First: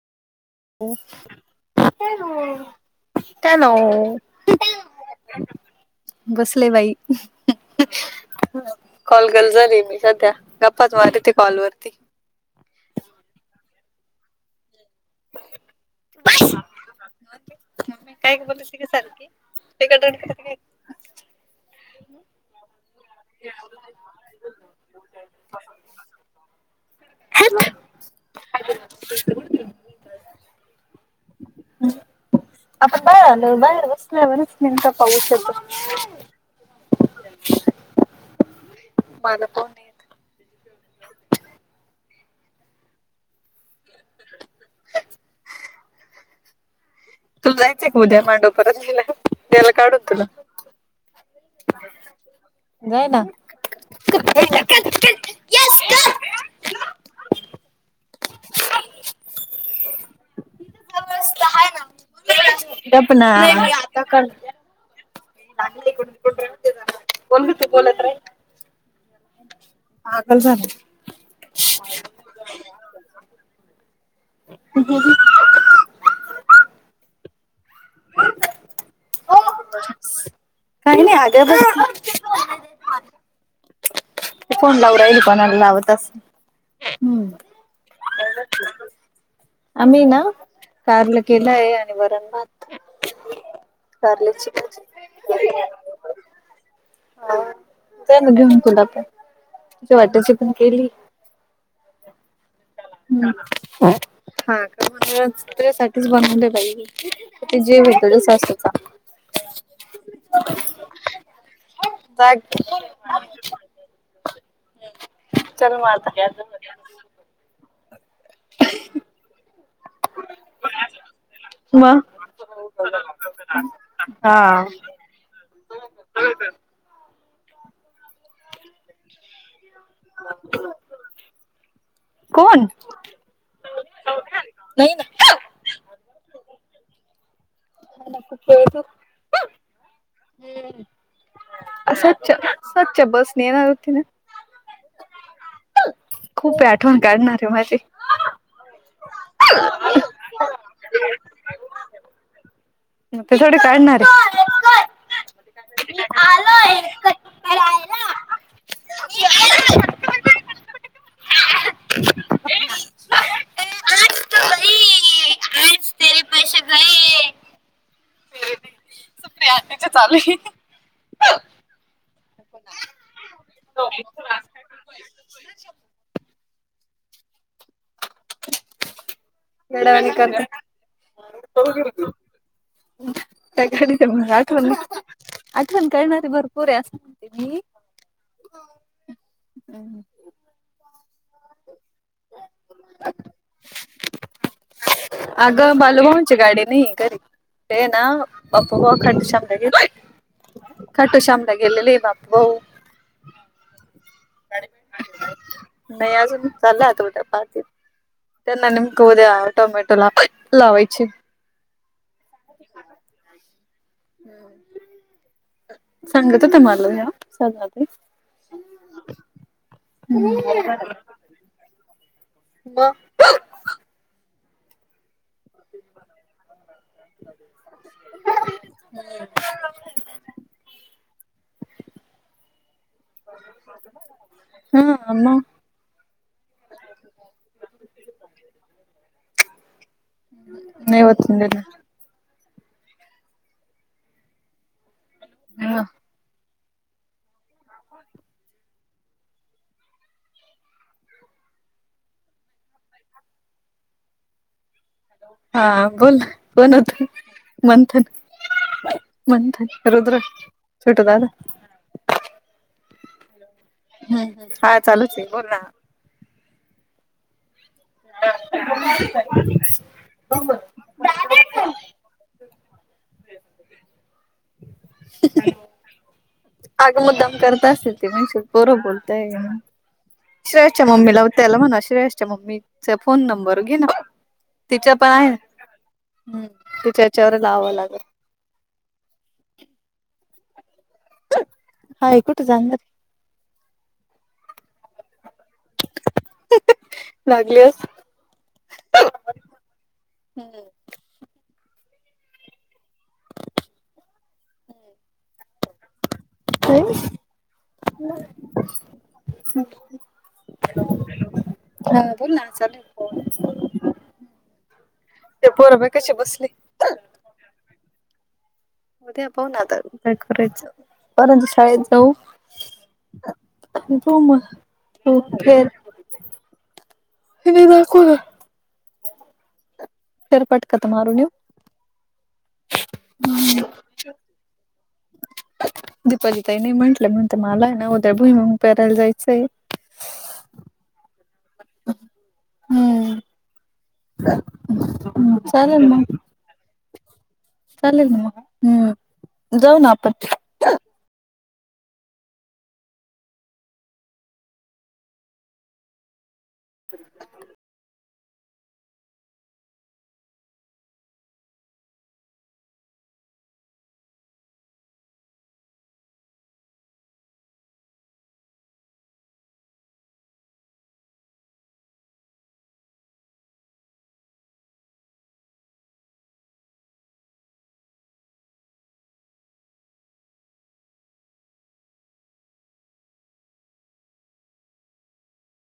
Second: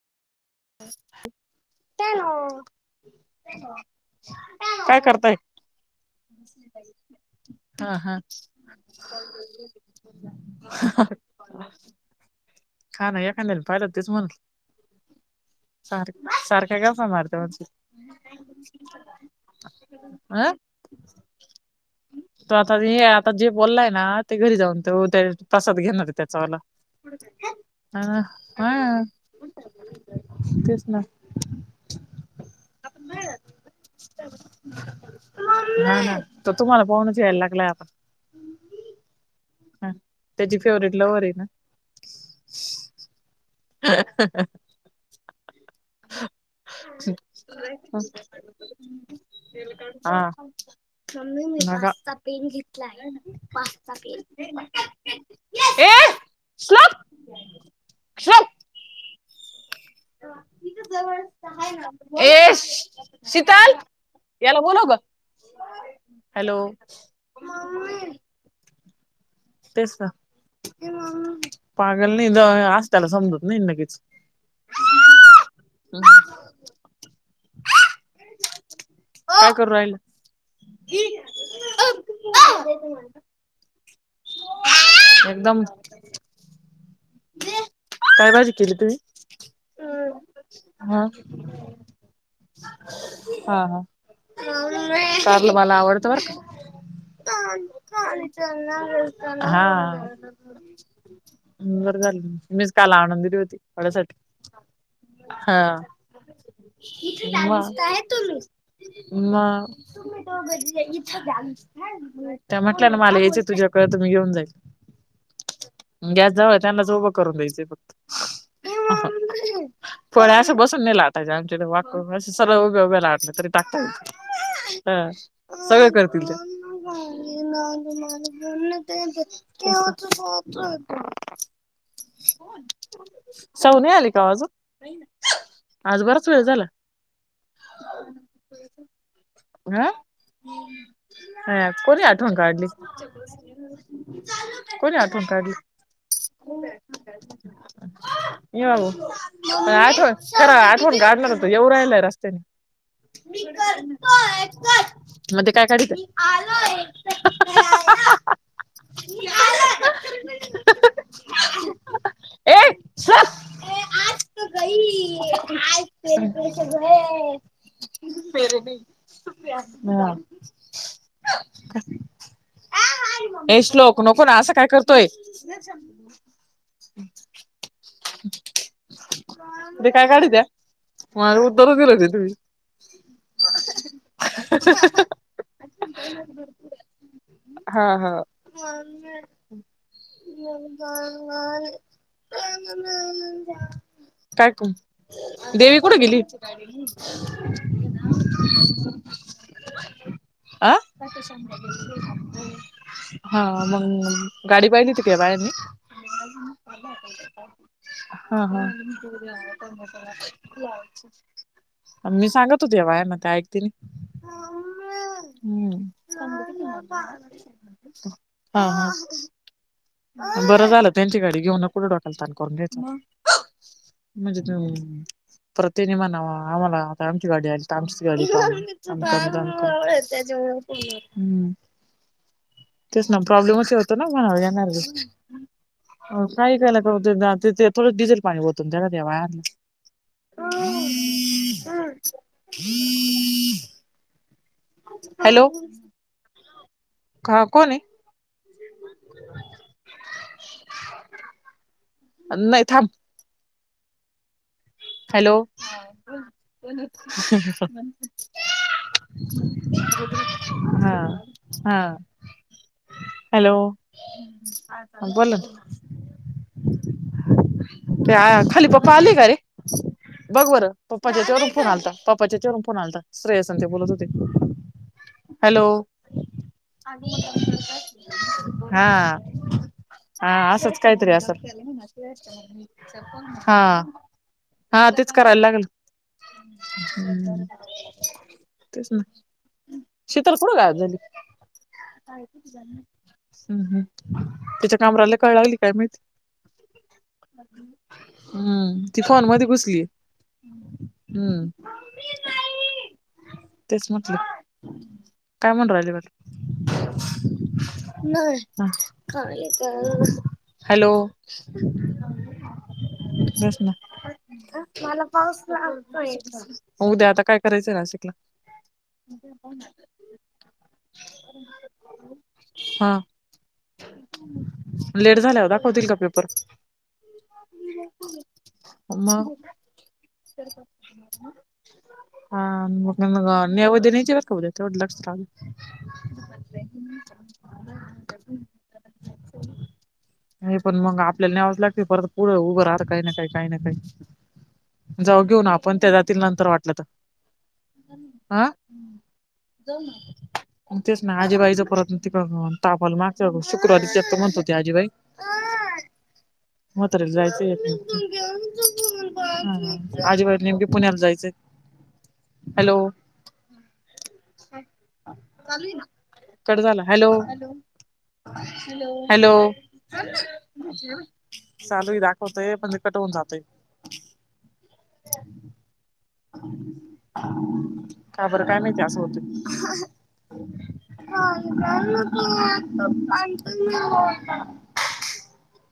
ह हॅलो काय करताय? बसले बाई. हा हा कॉल गल झाली मी सध्या गप्पा तुमारी ते कॉल वरती. हा नाही एखाद्या पाहियलं तेच म्हटलं सारख सारख्या काफ मारते मम्मी काय म्ह बोलते की सारखी तिकडे हह काय त आता हे आता जे बोललाय ना. ते घरी जाऊन ते त्या प्रसाद घेणार आहे त्याचा वाला हा तेच ना आपण बाहेर आलो बाहेर वसल्या वरस नक पाह शतो हा ना तुम्हाला पहूनच यायला लागय आपण मला प त्याची फेवर्हेट लव्ह र आहे ना? ह तु जायचं आहे का उद्या मांडो परतला द्यायला काढून तुला. म मी मीचा पेन जाय घेतलाय ना पाच पेन ह शलक शलक. ह ये गप ना शि ताल याला बोल ग. हॅलो कोण त बोलत. तेच पागल झालं पागल नाही ज अस त्याला समजत नाही नकीच. ह. हम्. [inaudible] काय कर हो राहिल. काही नाही अगं त कोण लावू राहिल कोणाला एकदम लावतस. काय बाजी केली तु्. आम्ही ना कारला केलंय आणि वरण भात. हा हा कारले चिकन. कारलं मला आवडतं बर का घेऊन तुला पण तुझ्या हा वाट्याची पण केली. ल झाल मीच काल आणून दिली होती हा [unintelligible] का म्हणूनच हा. तुझ्यासाठीच बनवले बाई. ते जीव आहे तुझ्या सासूचा. म. [unintelligible] जा त्या म्हटल्या मला याचं तुझ्याकड तुम्ही घेऊन चल मग जाईल, आता. गॅस जाव त्यांनाच उभं करून द्यायचंय फक्त. फळ असं बसून नाही लावाय आमच्या मग वाकून अस सरळं उभ्या उभ्याला [unintelligible] टाकत. हा सगळ करतील ते. [unintelligible] कोण? सवणे आले का नाही अजून, ना आज बराच वेळ झाला. [unintelligible] हा हा कोणी सच आठवण काढली? सच बस ने येणार होती ना. कोणी आठवण काढली. खूप आहे आठवण काढणार आहे माझी. ये बाबू काय आठ तर आठवण गाडणार त एवं राहिलाय रस्त्याने. [unintelligible] काय नात. मध्ये काय काढित. आलो हेअरकट करायला. ए सर पश गय. [unintelligible] [unintelligible] चालू हाय. कर. ए श्लोक नको ना असं काय करतोय. [inaudible] ते काय वेड्यावाणी काढ द्या करते. उधर दिलं [unintelligible] त्या [unintelligible] आठवण आठवण करणारी भरपूर आहे अस. हा हा. [unintelligible] आग देवी कुठे गेली बालूमामाचे. ते ना. बापू भाऊ खंड शमला गेलोय, अ खंट शमला गेलेल हाय बापू. हा मग गाडी पाहिजे तीके बाळ्यांने नाही अजून चाललं आत उद्या पात हा हा त्यांना नेमक उद्या टोमॅटो ला प मी सांगत होते वयाने काय ऐकतील. हम्म. सांगत होत्या मला ह्या साधना ताई. हा हा. बरं झालं त्यांची गाडी घेऊन [unintelligible] तान करून घ्याच. मग? म्हणजे ते. प्रतिनिमणावा आम्हाला आता आमची गाडी आली तर आमचीच गाडी [unintelligible] हम्म तेच ना प्रॉब्लेमच होतो ना म्हणा येणार. हा मग काही [unintelligible] ते थोडं डिझेल पाणी होतून त्याला द्यावा. नाही वचन दिलं [inaudible] हॅलो. हा. हा कोण हाय? नाही थांब. हॅलो हा बोल कोण होत म्हणतान. म्हणत रुद्र हा छुटून आलं. हा हॅलो, हम्म हम्म हा चालूच आहे बोला. बोल ना. ते खाली पप्पा आले का रे. बघ बरं. पप्पाच्या हेज्यावररून फोन आलता पप्पाच्या हेज्याचवरून फोन आलता श्रेयस आण ते बोलत होते. हॅलो. अगं मुद्दाम करत असेल ते म्हणशील पोरं हा. बोलताय. हा आसच श्रेयासच्या कायतरी मम्मीला आसल त्याला म्हणा श्रेयासच्या मम्मीचा फोन नंबर हा. घे ना. हा तिच्या पण तेच आहे करायला लागल. हम्म तिच्या याच्यावर लावावं लागल. तेच ना शितल कूट गायब झाली? हाय कुठे जाणार हम् हम् तिच्या कामराला कळ लागली काय माईत. लागली हा हम्म ती फोन मध्ये घुसली. हम्म. तेच म्हटलं काय म्हनू रायली बगा. काय? नाई का काय खाल. हॅलो बोल ना चालेल फोन बस ना. मला पाऊस ते पोरं बघ कशे लागतोय बसले. उद्या आता काय करायचंय नाशिकला? उद्या पाहू ना आता काय करायचं परंतु शाळेत जाऊ. हा तूम त लेट झाल्यावर फर [unintelligible] दाखवतील का पेपर हेदा को [unintelligible] म. फेरफटका तर मारून येऊ. हा मग नेवेद्य नाही केलात का बरं. तेवढं लक्ष टा दीपाली ताई नाही म्हटलं म्हणते मला आहे ना उद्या भुईमुग पेरायला जायचंय. नई पण मंग आपल्याला न्यावाच लागतंय परत पुढं उभं राह काही ना हम्म काही. काही जाऊ घेऊन आपण चालेल त्या जातील मग नंतर वाटलं त. चालेल ना म हम्म जाऊ ना आपण. म तेच ना आजीबाईच परत त तापल मागच्या शुक्रवारी त्या म्हणत होत्या आजीबाई. म्हातारील जायचय येत ह आजीबाई नेमके पुण्याला जायचंय. हॅलो, चालू येना कट झाला हॅलो. हॅलो चालू ह दाखवतय पण कट होऊन जातंय. का बरं काय माहिती आसं होत. हाु [unintelligible]